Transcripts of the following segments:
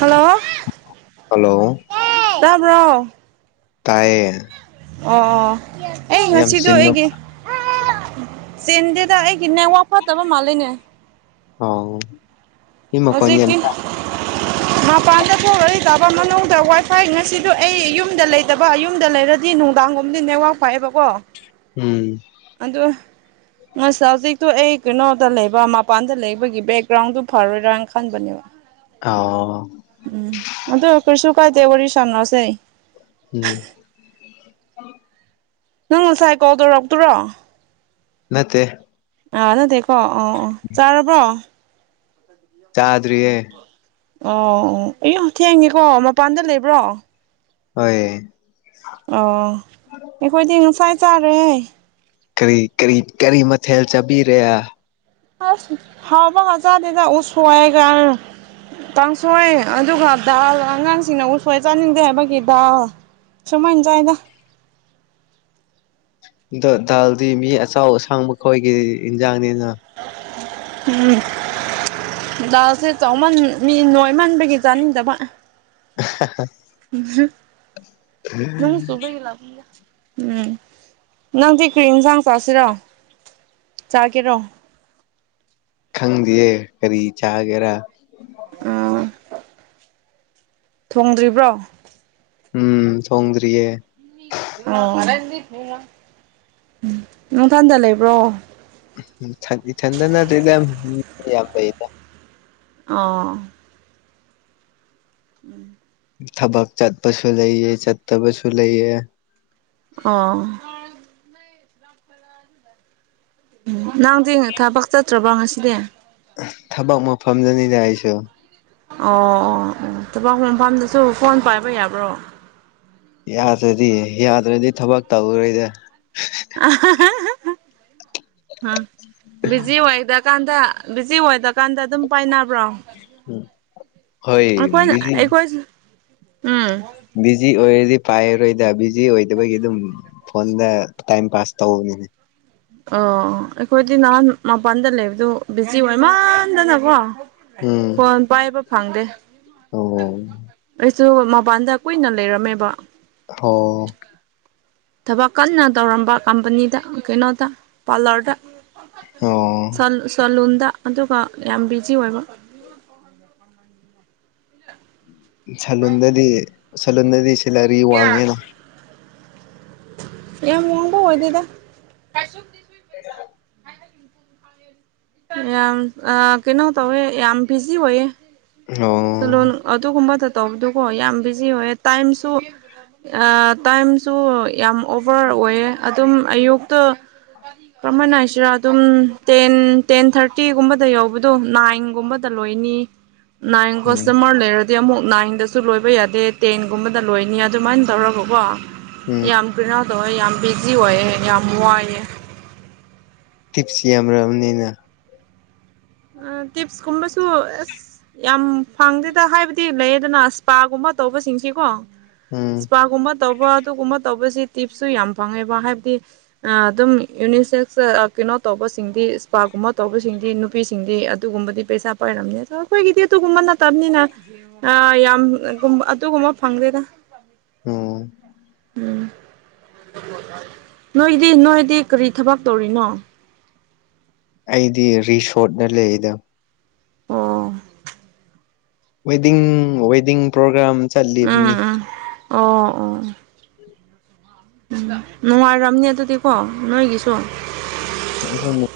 Hello hello ꯇꯕ꯭ꯔꯣ ꯇꯥꯏꯌꯦ ꯑꯣ ꯑꯣ ꯑꯩ ꯌꯥꯝ ꯉꯁꯤꯗꯣ ꯆꯤꯟꯕ ꯑꯩꯒꯤ ꯆꯤꯟꯗꯦꯗ ꯑꯩꯒꯤ ꯅꯦꯠꯋꯔꯣ꯭ꯛ ꯐꯠꯇꯕ ꯃꯥꯜꯂꯦꯅꯦ ꯑꯧ ꯍꯧꯖꯤꯛꯇꯤ inaudible ꯃꯄꯥꯟꯗꯀꯣ ꯑꯩ ꯇꯕ ꯃꯅꯨꯡꯗ ꯋꯥꯏꯐꯥꯏ ꯉꯁꯤꯗꯨ ꯑꯩ ꯌꯨꯝꯗ ꯂꯩꯇꯕ ꯌꯨꯝꯗ ꯂꯩ ꯔꯥunintelligible ꯗꯤ ꯅꯨꯡꯗꯥꯡꯒꯨꯝꯕꯗꯤ ꯅꯦꯠꯋꯥꯛ ꯐꯥꯏꯑꯦꯕꯀꯣ ꯎꯝ ꯑꯗꯨ inaudible ꯍꯧꯖꯤꯛꯇꯣ ꯑꯩ ꯀꯩꯅꯣꯗ ꯂꯩꯕ ꯃꯄꯥꯟꯗ ꯂꯩꯕꯒꯤ ꯕꯦꯛꯒ꯭ꯔꯥꯎꯟꯗꯨ ꯐꯔꯣꯏ ꯔꯥꯡꯈꯥꯟinaudible ꯕꯅꯦꯕ ꯑꯥꯎ ꯎꯝ ꯑꯗꯨ ꯀꯩꯁꯨ ꯀꯥꯏꯗꯦ ꯋꯥꯔꯤ ꯁꯥꯟꯅꯁꯦ ꯎꯝ ꯅꯪ ꯉꯁꯥꯏ ꯀꯣꯜ ꯇꯧꯔꯛꯄꯗꯨꯔꯣ ꯅꯠꯇꯦ ꯑꯥ ꯅꯠꯇꯦꯀꯣ ꯑꯣ ꯑꯣ ꯆꯔꯕꯣ ꯆꯥꯗ꯭ꯔꯤꯌꯦ ꯑꯣ ꯑꯣ ꯊꯦꯡꯉꯦꯀꯣ ꯃꯄꯥꯟꯗ ꯂꯩꯕ꯭ꯔꯣ ꯍꯣꯏ ꯑꯣ ꯑꯩꯈꯣꯏꯗꯤ ꯉꯁꯥꯏ ꯆꯥꯔꯦ ꯀꯔꯤ ꯀꯔꯤ ꯀꯔꯤ ꯃꯊꯦꯜ ꯆꯥꯕꯤꯔꯦ ꯑꯁ ꯍꯥꯎꯕꯒ ꯆꯥꯗꯦꯗ ꯎꯁꯣꯏꯒ ꯀꯥꯡꯡꯁꯣꯏ ꯑꯗꯨꯒ ꯗꯜ ꯑꯉꯥꯡꯁꯤꯡꯅ ꯎꯁꯣꯏ ꯆꯥꯅꯤꯡꯗꯦ ꯍꯥꯏꯕꯒꯤ ꯗꯥꯜ ꯁꯨꯃꯥꯏꯅ ꯆꯥꯏꯌꯦꯗ ꯑꯗꯣ ꯗꯥꯜꯗꯤ ꯃꯤ ꯑꯆꯧꯎ ꯑꯁꯥꯡꯕ ꯈꯣꯏꯒꯤ ꯏꯟꯖꯥꯡꯅꯤꯅ ꯎꯝ ꯗꯜꯁꯦ ꯆꯎꯃꯟ ꯃꯤ ꯅꯣꯏꯃꯟꯕꯒꯤ ꯆꯥꯅꯤꯡꯗꯕ ꯍꯥ ꯍꯥ ꯅꯣꯡ ꯆꯨꯕꯒꯤ ꯂꯛꯄꯅꯦꯗ ꯎꯝ ꯅꯪꯗꯤ ꯀꯔꯤ ꯏꯟꯁꯪ ꯆꯁꯦꯔꯣ ꯆꯒꯦꯔꯣ ꯈꯪꯗꯤꯌꯦ ꯀꯔꯤ ꯆꯒꯦꯔ ꯎꯝ ꯊꯣꯡꯗ꯭ꯔꯤꯕ꯭ꯔꯣ ꯎꯝ ꯊꯣꯡꯗ꯭ꯔꯤꯌꯦ ꯑꯣ ꯎꯝ ꯅꯊꯟꯗ ꯂꯩꯕ꯭ꯔꯣ ꯏꯊꯟꯗ ꯅꯠꯇꯦꯗ ꯃꯤꯌꯥꯝ ꯂꯩꯌꯦꯗ ꯑꯥ ꯎꯝ ꯊꯕꯛ ꯆꯠꯄꯁꯨ ꯂꯩꯌꯦ ꯆꯠꯇꯕꯁꯨ ꯂꯩꯌꯦ ꯑꯥ ꯎꯝ ꯅꯪꯗꯤ ꯊꯕꯛ ꯆꯠꯇ꯭ꯔꯕꯣ ꯉꯁꯤꯗꯤ ꯊꯕꯛ ꯃꯐꯝꯗꯅꯤꯗ ꯑꯩꯁꯨ ꯑꯣ ꯊꯕꯛ ꯃꯐꯝꯗꯁꯨ ꯐꯣꯟ ꯄꯥꯏꯕ ꯌꯥꯕ꯭ꯔꯣ ꯌꯥꯗ꯭ꯔꯗꯤ ꯌꯥꯗ꯭ꯔꯗꯤ ꯊꯕꯛ ꯇꯧꯔꯣꯏꯗ ꯕꯤꯖꯤ ꯋꯥꯏꯗ ꯀꯥꯟꯗ ꯕꯤꯖꯤ ꯑꯣꯏꯗꯀꯥꯟꯗ ꯑꯗꯨꯝ ꯄꯥꯏꯅꯕ꯭ꯔꯣ ꯎꯝ ꯍꯣꯏ ꯑꯩꯈꯣꯏ ꯕꯤꯖꯤ ꯑꯩꯈꯣꯏꯁꯨ ꯎꯝ ꯕꯤꯖꯤ ꯑꯣꯏꯔꯗꯤ ꯄꯥꯏꯔꯔꯣꯏꯗ ꯕꯤꯖꯤ ꯑꯣꯏꯗꯕꯒꯤ ꯑꯗꯨꯝ ꯐꯣꯟꯗ ꯇꯥꯏꯝ ꯄꯥꯁ ꯇꯧꯕꯅꯤꯅꯦ ꯑꯣ ꯑꯩꯈꯣꯏꯗꯤ ꯅꯍꯥꯟ ꯃꯄꯥꯟꯗ ꯂꯩꯕꯗꯣ ꯕꯤꯖꯤ ꯑꯣꯏ ꯃꯟꯗꯅꯀꯣ ꯎꯝ ꯐꯣꯟ ꯄꯥꯏꯕ ꯐꯪꯗꯦ ꯑꯣ ꯑꯩꯁꯨ ꯃꯄꯥꯟꯗ ꯀꯨꯏꯅ ꯂꯩꯔꯝꯃꯦꯕ ꯑꯣ ꯊꯕꯛ ꯀꯟꯅ ꯇꯧꯔꯝꯕ ꯀꯝꯄꯅꯤꯗ ꯀꯩꯅꯣꯗ ꯄꯥꯔꯂꯔꯗ ꯑꯣ ꯁꯂꯨꯟꯗ ꯑꯗꯨꯒ ꯌꯥꯝ ꯕꯤꯖꯤ ꯑꯣꯏꯕ ꯁꯂꯨꯟꯗꯗꯤ ꯁꯂꯨꯟꯗꯗꯤ ꯁꯦꯂꯔꯤ ꯋꯥꯡꯉꯦꯅ ꯌꯥꯝ ꯋꯥꯡꯕ ꯑꯣꯏꯗꯦꯗ [unintelligible] ꯌꯥꯝ ꯑ ꯀꯩꯅꯣ ꯇꯧꯌꯦ ꯌꯥꯝ ꯕꯤꯖꯤ ꯑꯣꯏꯌꯦ ꯑꯣ ꯁꯂꯣꯟ ꯑꯗꯨꯒꯨꯝꯕꯗ ꯇꯧꯕꯗꯨꯀꯣ ꯌꯥꯝ ꯕꯤꯖꯤ ꯑꯣꯏꯌꯦ ꯇꯥꯏꯝꯁꯨ ꯇꯥꯏꯝꯁꯨ ꯌꯥꯝ ꯑꯣꯚꯔ ꯑꯣꯏꯌꯦ ꯑꯗꯨꯝ ꯑꯌꯨꯛꯇ ꯀꯔꯝꯍꯥꯏꯅ ꯍꯥꯏꯁꯤꯔ ꯑꯗꯨꯝ ꯇꯦꯟ ꯇꯦꯟ ꯊꯥꯔꯇꯤꯒꯨꯝꯕꯗ ꯌꯧꯕꯗꯨ ꯅꯥꯏꯟꯒꯨꯝꯕꯗ ꯂꯣꯏꯅꯤ ꯅꯥꯏꯟ ꯎꯝ ꯀꯁꯇꯃꯔ ꯂꯩꯔ ꯑꯗꯤ ꯑꯃꯨꯛ ꯅꯥꯏꯟꯗꯁꯨ ꯂꯣꯏꯕ ꯌꯥꯗꯦ ꯇꯦꯟꯒꯨꯝꯕꯗ ꯂꯣꯏꯅꯤ ꯑꯗꯨꯃꯥꯏꯅ ꯇꯧꯔꯒꯀꯣ ꯎꯝ ꯌꯥꯝ ꯕꯤꯔꯥ ꯇꯧꯋꯦ ꯌꯥꯝ ꯕꯤꯖꯤ ꯑꯣꯏꯌꯦ ꯌꯥꯝ ꯋꯥꯏꯌꯦ ꯇꯤꯞꯁ ꯌꯥꯝꯔꯝꯅꯤꯅ ꯇꯤꯞꯁ ꯀꯨꯝꯕꯁꯨ ꯑꯁ ꯌꯥꯝ ꯐꯪꯗꯦꯗ ꯍꯥꯏꯕꯗꯤ ꯂꯩꯌꯦꯗꯅ ꯑꯁ ꯏꯁꯄꯥꯒꯨꯝꯕ ꯇꯧꯕꯁꯤꯡꯁꯤꯀꯣ ꯎꯝ ꯏꯁꯄꯥꯒꯨꯝꯕ ꯇꯧꯕ ꯑꯗꯨꯒꯨꯝꯕ ꯇꯧꯕꯁꯤ ꯇꯤꯞꯁꯨ ꯌꯥꯝ ꯐꯪꯉꯦꯕ ꯍꯥꯏꯕꯗꯤ ꯑꯗꯨꯝ ꯌꯨꯅꯤꯁꯦꯛꯁ ꯀꯩꯅꯣ ꯇꯧꯕꯁꯤꯡꯗꯤ ꯏꯁꯄꯥꯒꯨꯝꯕ ꯇꯧꯕꯁꯤꯡꯗꯤ ꯅꯨꯄꯤꯁꯤꯡꯗꯤ ꯑꯗꯨꯒꯨꯝꯕꯗꯤ ꯄꯩꯁꯥ ꯄꯥꯏꯔꯝꯅꯤ ꯑꯗꯨ ꯑꯩꯈꯣꯏꯒꯤꯗꯤ ꯑꯗꯨꯒꯨꯝꯕ ꯅꯠꯇꯕꯅꯤꯅ ꯑꯥ ꯌꯥꯝ ꯑꯗꯨꯒꯨꯝꯕ ꯐꯪꯗꯦꯗ ꯎꯝ ꯎꯝ ꯅꯣꯏꯒꯤꯗꯤ ꯅꯣꯏꯗꯤ ꯀꯔꯤ ꯊꯕꯛ ꯇꯧꯔꯤꯅꯣ ꯑꯩꯗꯤ ꯔꯤꯁꯣꯔꯠꯇ ꯂꯩꯔꯤꯗ ꯑꯣ ꯋꯦꯗꯤꯡ ꯋꯦꯗꯤꯡ ꯄ꯭ꯔꯣꯒ꯭ꯔꯥꯝ ꯆꯠꯂꯤꯕꯅꯤ ꯑꯣ ꯑꯣ ꯑꯣ ꯎꯝ ꯅꯨꯡꯉꯥꯏꯔꯝꯅꯤ ꯑꯗꯨꯗꯤꯀꯣ ꯅꯣꯏꯒꯤꯁꯨ [unintelligible]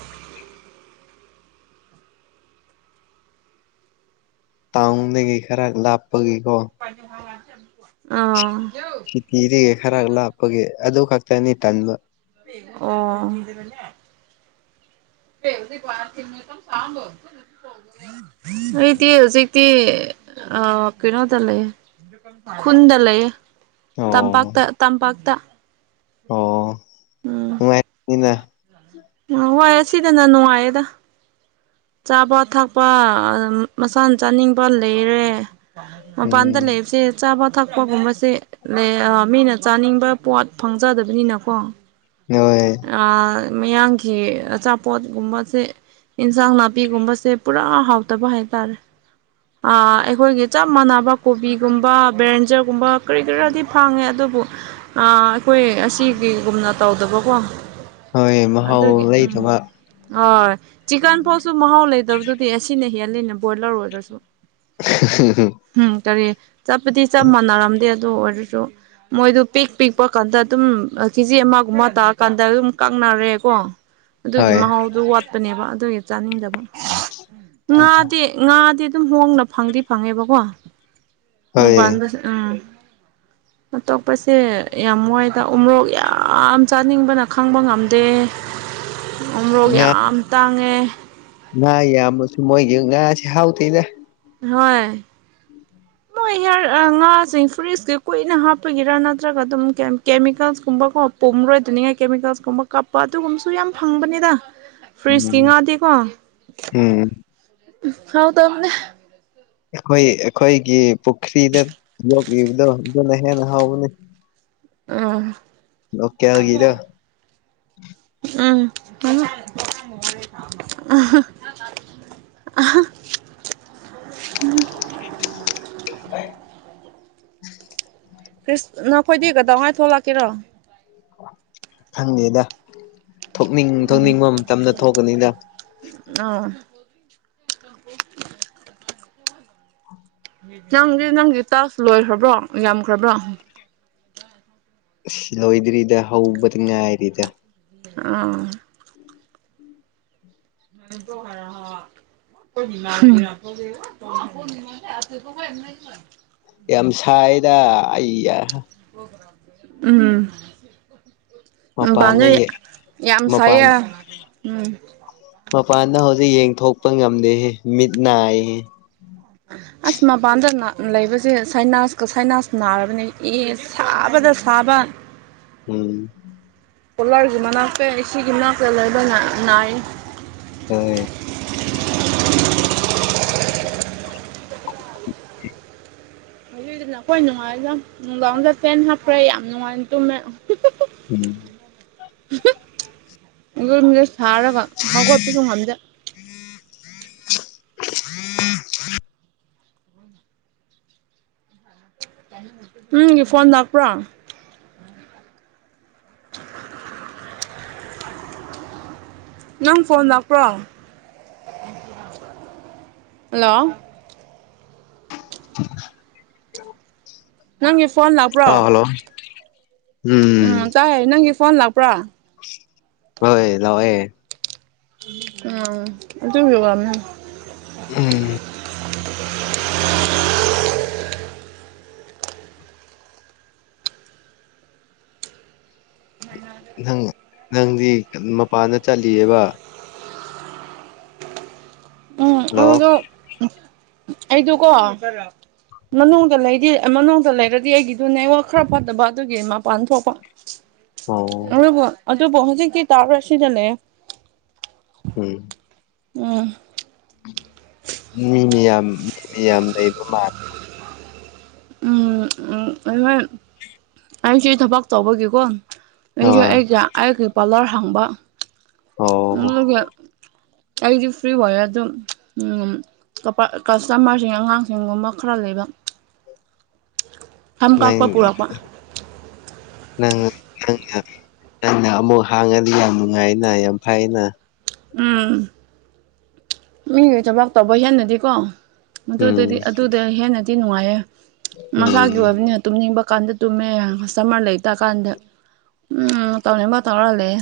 ꯇꯥꯎꯟꯗꯒꯤ ꯈꯔ ꯂꯥꯞꯄꯒꯤꯀꯣ [unintelligible] ꯑꯥ ꯀꯤꯇꯤꯔꯦ ꯈꯔ ꯂꯥꯞꯄꯒꯤ ꯑꯗꯨ ꯈꯛꯇꯅꯤ ꯇꯟꯕ ꯑꯣ [unintelligible] ꯑꯩꯗꯤ ꯍꯧꯖꯤꯛ ꯇꯤ ꯑꯥ ꯀꯩꯅꯣꯗ ꯂꯩꯌ‌ꯦ ꯈꯨꯟꯗ ꯂꯩꯌ‌ꯦ ꯑꯣ ꯇꯝꯄꯥꯛꯇ ꯇꯝꯄꯥꯛꯇ ꯑꯣ ꯅꯨꯡꯉꯥꯏꯅꯤꯅꯥ ꯅꯍꯥꯟꯋꯥꯏ ꯑꯁꯤꯗꯅ ꯅꯨꯡꯉꯥꯏꯌꯦꯗ ꯆꯥꯕ ꯊꯛꯄ ꯃꯁꯥꯅ ꯆꯥꯅꯤꯡꯕ ꯂꯩꯔꯦ ꯃꯄꯥꯟꯗ ꯎꯝ ꯂꯩꯕꯁꯦ ꯆꯥꯕ ꯊꯛꯄꯒꯨꯝꯕꯁꯦ ꯅꯦ ꯑꯥ ꯃꯤꯅ ꯆꯥꯅꯤꯡꯕ ꯄꯣꯠ ꯐꯪꯖꯗꯕꯅꯤꯅꯀꯣ [unintelligible] ꯑꯥ ꯃꯌꯥꯡꯒꯤ ꯑꯆꯥꯄꯣꯠꯒꯨꯝꯕꯁꯦ ꯑꯦꯟꯁꯥꯡ ꯅꯥꯄꯤꯒꯨꯝꯕꯁꯦ ꯄꯨꯔꯥ ꯍꯥꯎꯇꯕ ꯍꯥꯏꯇꯔꯦ ꯑꯥ ꯑꯈꯣꯏꯒꯤ ꯆꯞ ꯃꯥꯟꯅꯕ ꯀꯣꯕꯤꯒꯨꯝꯕ ꯕꯔꯦꯟꯖꯔꯒꯨꯝꯕ ꯀꯔꯤ ꯀꯔꯤꯔ ꯐꯥꯡꯉꯦ ꯑꯗꯨꯕꯨ ꯑꯥ ꯑꯈꯣꯏ ꯑꯁꯤ ꯀꯩꯒꯨꯝꯅ ꯇꯧꯗꯕꯀꯣ ꯍꯣꯏ ꯃꯍꯥꯎ ꯑꯗꯨꯒꯤ ꯎꯝ ꯂꯩꯇꯕ ꯍꯣꯏ ꯆꯤꯛꯀꯟ ꯐꯥꯎꯁꯨ ꯃꯍꯥꯎ ꯂꯩꯇꯕꯗꯨꯗꯤ ꯑꯁꯤꯅ ꯍꯦꯜꯂꯤꯅꯦ ꯕꯣꯏꯂꯔ ꯑꯣꯏꯔꯁꯨ [unintelligible] ꯍꯨꯝ ꯀꯔꯤ ꯆꯠꯄꯗꯤ ꯆꯞ ꯃꯥꯟꯅꯔꯝꯗꯦ ꯑꯗꯨ ꯑꯣꯏꯔꯁꯨ ꯃꯣꯏꯗꯨ ꯄꯤꯛ ꯄꯤꯛꯄ ꯀꯥꯟꯗ ꯑꯗꯨꯝ ꯀꯦꯖꯤ ꯑꯃꯒꯨꯝꯕ ꯇꯥ ꯀꯥꯟꯗ ꯑꯗꯨꯝ ꯀꯛꯅꯔꯦꯀꯣ ꯑꯗꯨꯒꯤ ꯍꯣꯏ ꯃꯍꯥꯎꯗꯨ ꯋꯥꯠ ꯄꯅꯦꯕ ꯑꯗꯨꯒꯤ ꯆꯥꯅꯤꯡꯗꯕ ꯉꯥꯗꯤ ꯉꯥꯗꯤ ꯑꯗꯨꯝ ꯍꯣꯡꯅ ꯐꯪꯗꯤ ꯐꯪꯉꯦꯕꯀꯣ ꯍꯣꯏ ꯃꯣꯡꯄꯥꯟꯗꯁꯨ ꯑꯇꯣꯞꯄꯁꯦ ꯌꯥꯝ ꯋꯥꯏꯗ ꯎꯃꫭꯔꯣꯛ ꯌꯥꯝ ꯆꯥ ꯅꯤꯡꯕꯅ ꯈꯪꯕ ꯉꯝꯗꯦ ꯎꯃꯣꯔꯣꯛ ꯉꯥ ꯌꯥꯝ ꯇꯥꯡꯉꯦ ꯉꯥ ꯌꯥꯝꯃꯁꯨ ꯃꯣꯏꯒꯤ ꯉꯥꯁꯤ ꯍꯥꯎꯇꯦꯗ ꯍꯣꯏ ꯃꯣꯏ ꯍꯤꯌꯥꯔ ꯉꯥꯁꯤꯡ ꯐ꯭ꯔꯤꯖꯀꯤ ꯀꯨꯏꯅ ꯍꯥꯞꯄꯒꯤꯔꯥ ꯅꯠꯇ꯭ꯔꯒ ꯑꯗꯨꯝ ꯀꯦꯃꯤꯀꯦꯜꯁ ꯀꯨꯝꯕꯀꯣ ꯄꯣꯔꯣꯏꯗꯅꯤꯉꯥꯏ ꯀꯦꯃꯤꯀꯦꯜꯁ ꯀꯨꯝꯕ ꯀꯥꯞꯄ ꯑꯗꯨꯒꯨꯝꯕꯁꯨ ꯌꯥꯝ ꯐꯪꯕꯅꯤꯗꯥ [inaudible] ꯐ꯭ꯔꯤꯖꯀꯤ ꯉꯥꯗꯤꯀꯣ ꯎꯝ ꯍꯥꯎꯇꯕꯅꯦ ꯑꯈꯣꯏ ꯑꯈꯣꯏꯒꯤ ꯄꯨꯈ꯭ꯔꯤꯗ ꯌꯣꯛꯂꯤꯕꯗꯣ ꯑꯗꯨꯅ ꯍꯦꯟꯅ ꯍꯧꯎꯕꯅꯤ ꯎꯝ ꯂꫭꯀꯦꯜ ꯒꯤꯗꫭ ꯎꯝ [unintelligible] [unintelligible] ꯀ꯭ꯔꯤꯁ ꯅꯈꯣꯏꯗꯤ ꯀꯗꯧꯉꯩ ꯊꯣꯛꯂꯛꯀꯦꯔꯣ ꯈꯪꯗ‌ꯦꯗ ꯊꯣꯛꯅꯤꯡ ꯎꯝ ꯊꯣꯛꯅꯤꯡꯕ ꯃꯇꯝꯗ ꯊꯣꯛꯀꯅꯤꯗ ꯑꯥ [inaudible] ꯅꯪꯗꯤ ꯅꯪꯒꯤ ꯇꯥꯛꯁ ꯂꯣꯏꯈ꯭ꯔꯕ꯭ꯔꯣ ꯌꯥꯝꯈ꯭ꯔꯕ꯭ꯔꯣ ꯏꯁ ꯂꯣꯏꯗ꯭ꯔꯤꯗ ꯍꯧꯕꯗ ꯉꯥꯏꯔꯤꯗ ꯑꯥ [unintelligible] ꯍꯨꯝ꯫ [unintelligible] ꯌꯥꯝ ꯁꯥꯏꯗ ꯑꯩꯌꯥ꯫ ꯎꯝ꯫ ꯃꯄꯥꯟꯗ ꯃꯄꯥꯟꯗꯩ ꯌꯥꯝ ꯃꯄꯥꯟ ꯁꯥꯏꯌ‌ꯦ ꯎꯝ꯫ ꯃꯄꯥꯟꯗ ꯍꯧꯖꯤꯛ ꯌꯦꯡꯊꯣꯛꯄ ꯉꯝꯗꯦꯍꯦ ꯃꯤꯠ ꯅꯥꯏꯍꯦ ꯑꯁ ꯃꯄꯥꯟꯗ ꯂꯩꯕꯁꯦ ꯁꯥꯏꯅꯥꯁꯀ ꯁꯥꯏꯅꯥꯁ ꯅꯥꯔꯕꯅꯦ ꯑꯦꯁ ꯁꯥꯕꯗ ꯁꯥꯕ ꯎꯝ ꯀꯣꯂꯥꯒꯤ ꯃꯅꯥꯛꯇ‌ꯦ ꯑ‌ꯦ ꯁꯤꯒꯤ ꯃꯅꯥꯛꯇ ꯂꯩꯕ ꯅꯥꯏ ꯎꯝ ꯐꯤꯗꯨꯅ ꯑꯩꯈꯣꯏ ꯅꯨꯡꯉꯥꯏꯗ ꯅꯨꯡꯗꯥꯡ ꯗꯥ ꯄꯦꯟ ꯍꯥꯞꯈ꯭ꯔꯦ ꯌꯥꯝ ꯅꯨꯡꯉꯥꯏꯅ ꯇꯨꯝꯃꯦ ꯎꯝ ꯌꯨꯝ ꯖ‌ꯦ ꯁꯥꯔꯒ ꯍꯧꯒ‌ꯣꯠꯄ ꯖꯨ ꯉꯝꯗ‌ꯦ ꯎꯝꯒꯤ ꯐꯣꯟ ꯂꯥꯛꯄ꯭ꯔꯣ [inaudible] ꯅꯪ ꯐꯣꯟ ꯂꯥꯛꯄ꯭ꯔꯣ ꯍꯜꯂꯣ [inaudible] ꯅꯪꯒꯤ ꯐꯣꯟ ꯂꯥꯛꯄ꯭ꯔꯣ ꯑꯥ ꯍꯜꯂꯣ ꯎꯝ ꯆꯥꯏ ꯅꯪꯒꯤ ꯐꯣꯟ ꯂꯥꯛꯄ꯭ꯔꯣ ꯍꯣꯏ ꯂꯥꯎꯋ‌ꯦ ꯎꯝ ꯑꯗꯨꯒꯤ ꯋꯥꯅ‌ꯦ ꯎꯝ ꯅꯪ ꯅꯪꯗꯤ ꯃꯄꯥꯟꯗ ꯆꯠꯂꯤꯌ‌ꯦꯕꯥ ꯎꯝ ꯍꯜꯂꯣ ꯑꯩꯗꯣ ꯑꯩꯗꯨꯀꯣ ꯃꯅꯨꯡꯗ ꯂꯩꯗꯤ ꯃꯅꯨꯡꯗ ꯂꯩꯔꯗꯤ ꯑꯩꯒꯤꯗꯨ ꯅꯦꯠꯋꯥꯛ ꯈꯔ ꯐꯠꯇꯕ ꯑꯗꯨꯒꯤ ꯃꯄꯥꯟ ꯊꯣꯛꯄꯥ ꯑꯣ ꯑꯗꯨꯕꯨ ꯑꯗꯨꯕꯨ ꯍꯧꯖꯤꯛꯇꯤ ꯇꯧꯔꯁꯤ ꯗꯥ ꯂꯩꯌ‌ꯦ ꯎꯝ ꯎꯝ ꯃꯤꯃꯤꯌꯝ ꯃꯤꯃꯤꯌꯝ ꯂꯩꯕ ꯃꯥꯂ‌ꯦ ꯎꯝ ꯑꯩ ꯍꯣꯏ ꯑꯩꯁꯦ ꯊꯕꯛ ꯇꯧꯕꯒꯤꯀꯣ ꯑꯩꯁꯨ ꯑꯥ ꯑꯩꯒ ꯑꯩꯒꯤ ꯄꯥꯂꯔ ꯍꯥꯡꯕꯥ ꯑꯣ ꯑꯗꯨꯒ ꯑꯩꯒꯤ ꯋꯥ꯭ꯏꯌꯔ ꯗꯨꯝ ꯎꯝ ꯀꯄ ꯀꯁꯇꯃꯔꯁꯤꯡ ꯑꯉꯥꯡꯁꯤꯡ ꯒꯨꯝꯕ ꯈꯔ ꯂꯩꯕ ꯁꯝ ꯅꯪ ꯀꯛꯄ ꯄꯨꯔꯛꯄ ꯅꯪ ꯅꯪꯅ ꯅꯪꯅ ꯑꯃꯨꯛ ꯍꯥꯡꯉꯗꯤ ꯌꯥꯝ ꯅꯨꯡꯉꯥꯏꯅ ꯌꯥꯝ ꯐꯩꯅ ꯎꯝ ꯃꯤꯒꯤ ꯊꯕꯛ ꯇꯧꯕ ꯍꯦꯟꯅꯗꯤꯀꯣ ꯎꯝ ꯑꯗꯨꯗꯗꯤ ꯑꯗꯨꯗ ꯍꯦꯟꯅꯗꯤ ꯅꯨꯡꯉꯥꯏꯌꯦ ꯎꯝ ꯃꯁꯥꯒꯤ ꯑꯣꯏꯕꯅꯤ ꯇꯨꯝꯅꯤꯡꯕ ꯀꯥꯟꯗ ꯇꯨꯝꯃꯦ ꯀꯁꯇꯃꯔ ꯂꯩꯇ ꯀꯥꯟꯗ ꯎꯝ ꯇꯧꯅꯤꯡꯕ ꯇꯧꯔ ꯂꯩꯌ‌ꯦ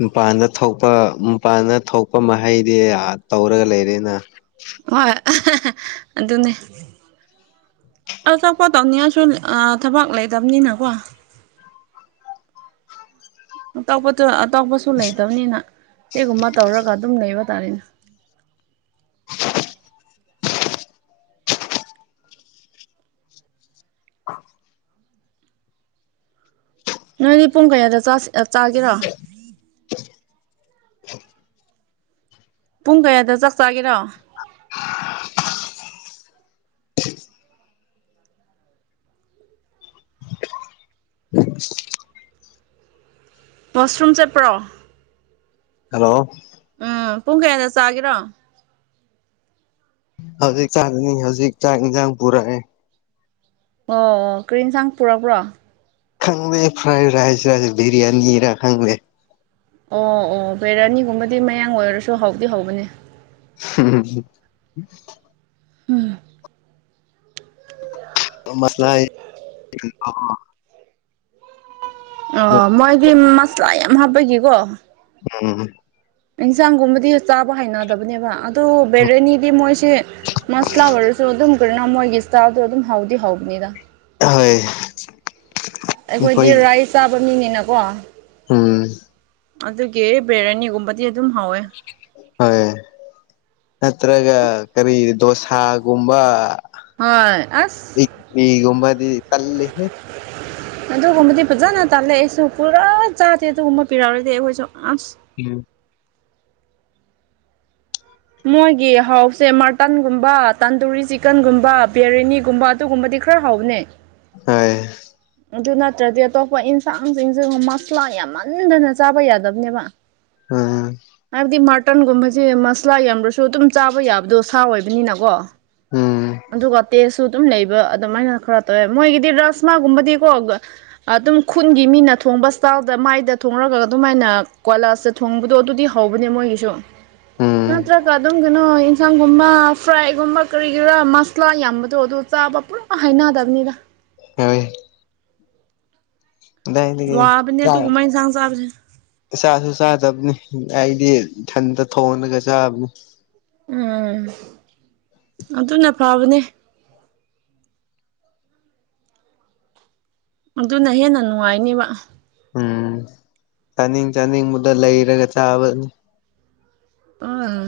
ꯅꯨꯄꯥꯟꯗ ꯊꯣꯛꯄ ꯃꯄꯥꯟꯗ ꯊꯣꯛꯄ ꯃꯍꯩꯗꯤ ꯇꯧꯔꯒ ꯂꯩꯔꯦꯅ ꯍꯣꯏ ꯑꯗꯨꯅꯦ ꯑꯇ‌ꯣꯞꯄ ꯇꯧꯅꯤꯉꯁꯨ ꯑꯥ ꯊꯕꯛ ꯂꯩꯇꯕꯅꯤꯅꯀꯣ ꯑꯇꯣꯞꯄ ꯇꯨ ꯑꯇꯣꯞꯄꯁꯨ ꯂꯩꯇꯕꯅꯤꯅ ꯁꯤꯒꯨꯝꯕ ꯇꯧꯔꯒ ꯑꯗꯨꯝ ꯂꯩꯕ ꯇꯥꯔꯦꯅꯥ [inaudible] ꯅꯣꯏꯗꯤ ꯄꯨꯡ ꯀꯌꯥꯗ ꯆꯥꯁ ꯑ ꯆꯥꯒ‌ꯦꯔꯣ [unintelligible] ꯄꯨꯡ ꯀꯌꯥꯗ ꯆꯥꯛ ꯆꯥꯒꯦꯔꯣ [unintelligible] [unintelligible] [unintelligible] ꯕꯁꯔꯨꯝ ꯆꯠꯄ꯭ꯔꯣ ꯍꯜꯂꯣ ꯎꯝ ꯄꯨꯡ ꯀꯌꯥꯗ ꯆꯥꯒꯦꯔꯣ꯫ ꯍꯧꯖꯤꯛ ꯆꯥꯡꯒꯅꯤ ꯍꯧꯖꯤꯛ ꯆꯥꯡ ꯏꯟꯖꯥꯟ ꯄꯨꯔꯛꯑꯦ꯫ ꯑꯣ ꯑꯣ ꯀꯔꯤ ꯌꯦꯟꯁꯥꯡ ꯄꯨꯛꯔꯕ꯭ꯔꯣ꯫ ꯈꯪꯗꯦ ꯐ꯭ꯔꯥꯏ ꯔꯥꯏꯁ ꯔ ꯕꯤꯔꯌꯥꯅꯤꯔ ꯈꯪꯗꯦ꯫ ꯑꯣ ꯑꯣ ꯕꯤꯔꯌꯥꯅꯤꯒꯨꯝꯕꯗꯤ ꯃꯌꯥꯡ ꯑꯣꯏꯔꯁꯨ ꯍꯥꯎꯗꯤ ꯍꯧꯕꯅꯦ꯫ [unintelligible] ꯎꯝ꯫ ꯃꯁꯂꯥ ꯍꯥꯏꯌꯦ [unintelligible] ꯑꯥ ꯃꯣꯏꯒꯤ ꯃꯁꯂꯥ ꯌꯥꯝ ꯍꯥꯞꯄꯒꯤꯀꯣ꯫ ꯎꯝ꯫ ꯏꯟꯁꯥꯡꯒꯨꯝꯕꯗꯤ ꯆꯥꯕ ꯍꯩꯅꯗꯕꯅꯦꯕ ꯑ ꯇꯨ ꯕꯤꯔꯌꯥꯅꯤꯗꯤ ꯃꯣꯏꯁꯦ ꯃꯁꯂꯥ ꯑꯣꯏꯔꯁꯨ ꯑꯗꯨꯝ ꯃꯣꯏꯒꯤ ꯏꯁꯇꯥꯥꯏꯜꯗꯣ ꯑꯗꯨꯝ ꯍꯥꯎꯗꯤ ꯍꯥꯎꯕꯅꯤꯗ ꯊꫭꯏ꯫ ꯑꯩꯈꯣꯏꯗꯤ ꯔꯥꯏꯁ ꯆꯥꯕ ꯃꯤꯅꯤꯅꯀꯣ꯫ ꯎꯝ꯫ ꯑꯗꯨꯒꯤ ꯕꯤꯔꯌꯥꯅꯤꯒꯨꯝꯕꯗꯤ ꯑꯗꯨꯝ ꯍꯧꯋꯦ꯫ ꯍꯣꯏ ꯅꯠꯇ꯭ꯔꯒ ꯀꯔꯤ ꯗꯣꯁꯥꯒꯨꯝꯕ ꯍꯣꯏ ꯑꯁ ꯏ ꯏꯛꯂꯤ ꯒꯨꯝꯕꯗꯤ ꯇꯜꯂꯦꯍꯦ꯫ ꯑꯗꯨꯒꯨꯝꯕꯗꯤ ꯐꯖꯅ ꯇꯜꯂꯦ ꯑꯩꯁꯨ ꯄꯨꯔꯥ ꯆꯥꯗꯦ ꯑꯗꯨꯒꯨꯝꯕ ꯄꯤꯔꯛꯔꯗꯤ ꯑꯩꯈꯣꯏꯁꯨ ꯑꯁ ꯏꯌꯨ ꯃꯣꯏꯒꯤ ꯍꯥꯎꯁꯦ ꯃꯥꯔꯇꯟꯒꯨꯝꯕ ꯇꯟꯗꯨꯔꯤ ꯆꯤꯛꯀꯟꯒꯨꯝꯕ ꯕꯤꯔꯌꯥꯅꯤꯒꯨꯝꯕ ꯑꯗꯨꯒꯨꯝꯕꯗꯤ ꯈꯔ ꯍꯥꯎꯕꯅꯦ꯫ ꯍꫭꯏꯌꯦ ꯑꯗꯨ ꯅꯠꯇ꯭ꯔꯗꯤ ꯑꯇꯣꯞꯄ ꯏꯟꯁꯥꯡꯁꯤꯡꯁꯦ ꯃ꯭ꯁꯂꯥ ꯌꯥꯝꯃꯟꯗꯅ ꯆꯥꯕ ꯌꯥꯗꯕꯅꯦꯕ꯫ ꯎꯝ ꯍꯥꯏꯗꯤ ꯃꯥꯔꯠ ꯃꯥꯔꯇꯟꯒꯨꯝꯕꯁꯦ ꯃ꯭ꯁꯂꯥ ꯌꯥꯝꯗ꯭ꯔꯁꯨ ꯑꯗꯨꯝ ꯆꯥꯕ ꯌꯥꯕꯗꯨ ꯁꯥ ꯑꯣꯏꯕꯅꯤꯅꯀꯣ꯫ ꯎꯝ ꯑꯗꯨꯒ ꯇꯦꯁꯁꯨ ꯑꯗꯨꯝ ꯂꯩꯕ ꯑꯗꯨꯃꯥꯏꯅ ꯈ꯭ꯔ ꯇꯧ ꯃꯣꯏꯒꯤꯗꯤ ꯔ꯭ꯁꯃꯥꯒꯨꯝꯕꯗꯤ ꯀꯣ ꯒ ꯑꯗꯨꯝ ꯈꯨꯟꯒꯤ ꯃꯤꯅ ꯊꯣꯡꯕꯁ ꯇꯥꯎꯗ ꯃꯥꯏꯗ ꯊꯣꯡꯔ꯭ꯒ ꯑꯗꯨꯃꯥꯏꯅ ꯀꯣꯂꯥꯁꯇ ꯊꯣꯡꯕꯗꯣ ꯑꯗꯨꯗꯤ ꯍꯧꯕꯅꯦ ꯃꯣꯏꯒꯤꯁꯨ꯫ ꯎꯝ ꯅꯠꯇ꯭ꯔꯒ ꯑꯗꯨꯝꯒꯅꯣꯏ ꯏꯟꯁꯥꯡꯒꯨꯝꯕ ꯐ꯭ꯔꯥꯏꯒꯨꯝꯕ ꯀꯔꯤꯒꯤꯔꯥ ꯃꯁꯂꯥ ꯌꯥꯝꯕꯗꯣ ꯑꯗꯨ ꯆꯥꯕ ꯄꯨꯔꯥ ꯍꯩꯅꯗꯕꯅꯤꯗ꯫ [unintelligible] ꯑꯗꯥꯏꯗꯒꯤ ꯋꯥꯕꯅꯦ ꯆ꯭ꯔꯦ ꯑꯗꯨꯒꯨꯝꯕ ꯏꯟꯁꯥꯡ ꯆꯥꯕꯁꯦ ꯫ ꯅꯤꯁꯥꯁꯨ ꯆꯥꯗꯕꯅꯤ ꯑꯩꯗꯤ ꯏꯊꯟꯇ ꯊꯣꯡꯉꯒ ꯆꯥꯕꯅꯤ꯫ ꯎꯝ ꯑꯗꯨꯅ ꯐꯕꯅꯤ꯫ ꯑꯗꯨꯅ ꯍꯦꯟꯅ ꯅꯨꯡꯉꯥꯏꯅꯤꯕ꯫ ꯎꯝ ꯆꯥꯅꯤꯡ ꯆꯥꯅꯤꯡꯕꯗ ꯂꯩꯔꯒ ꯆꯥꯕ ꯑꯥ [unintelligible]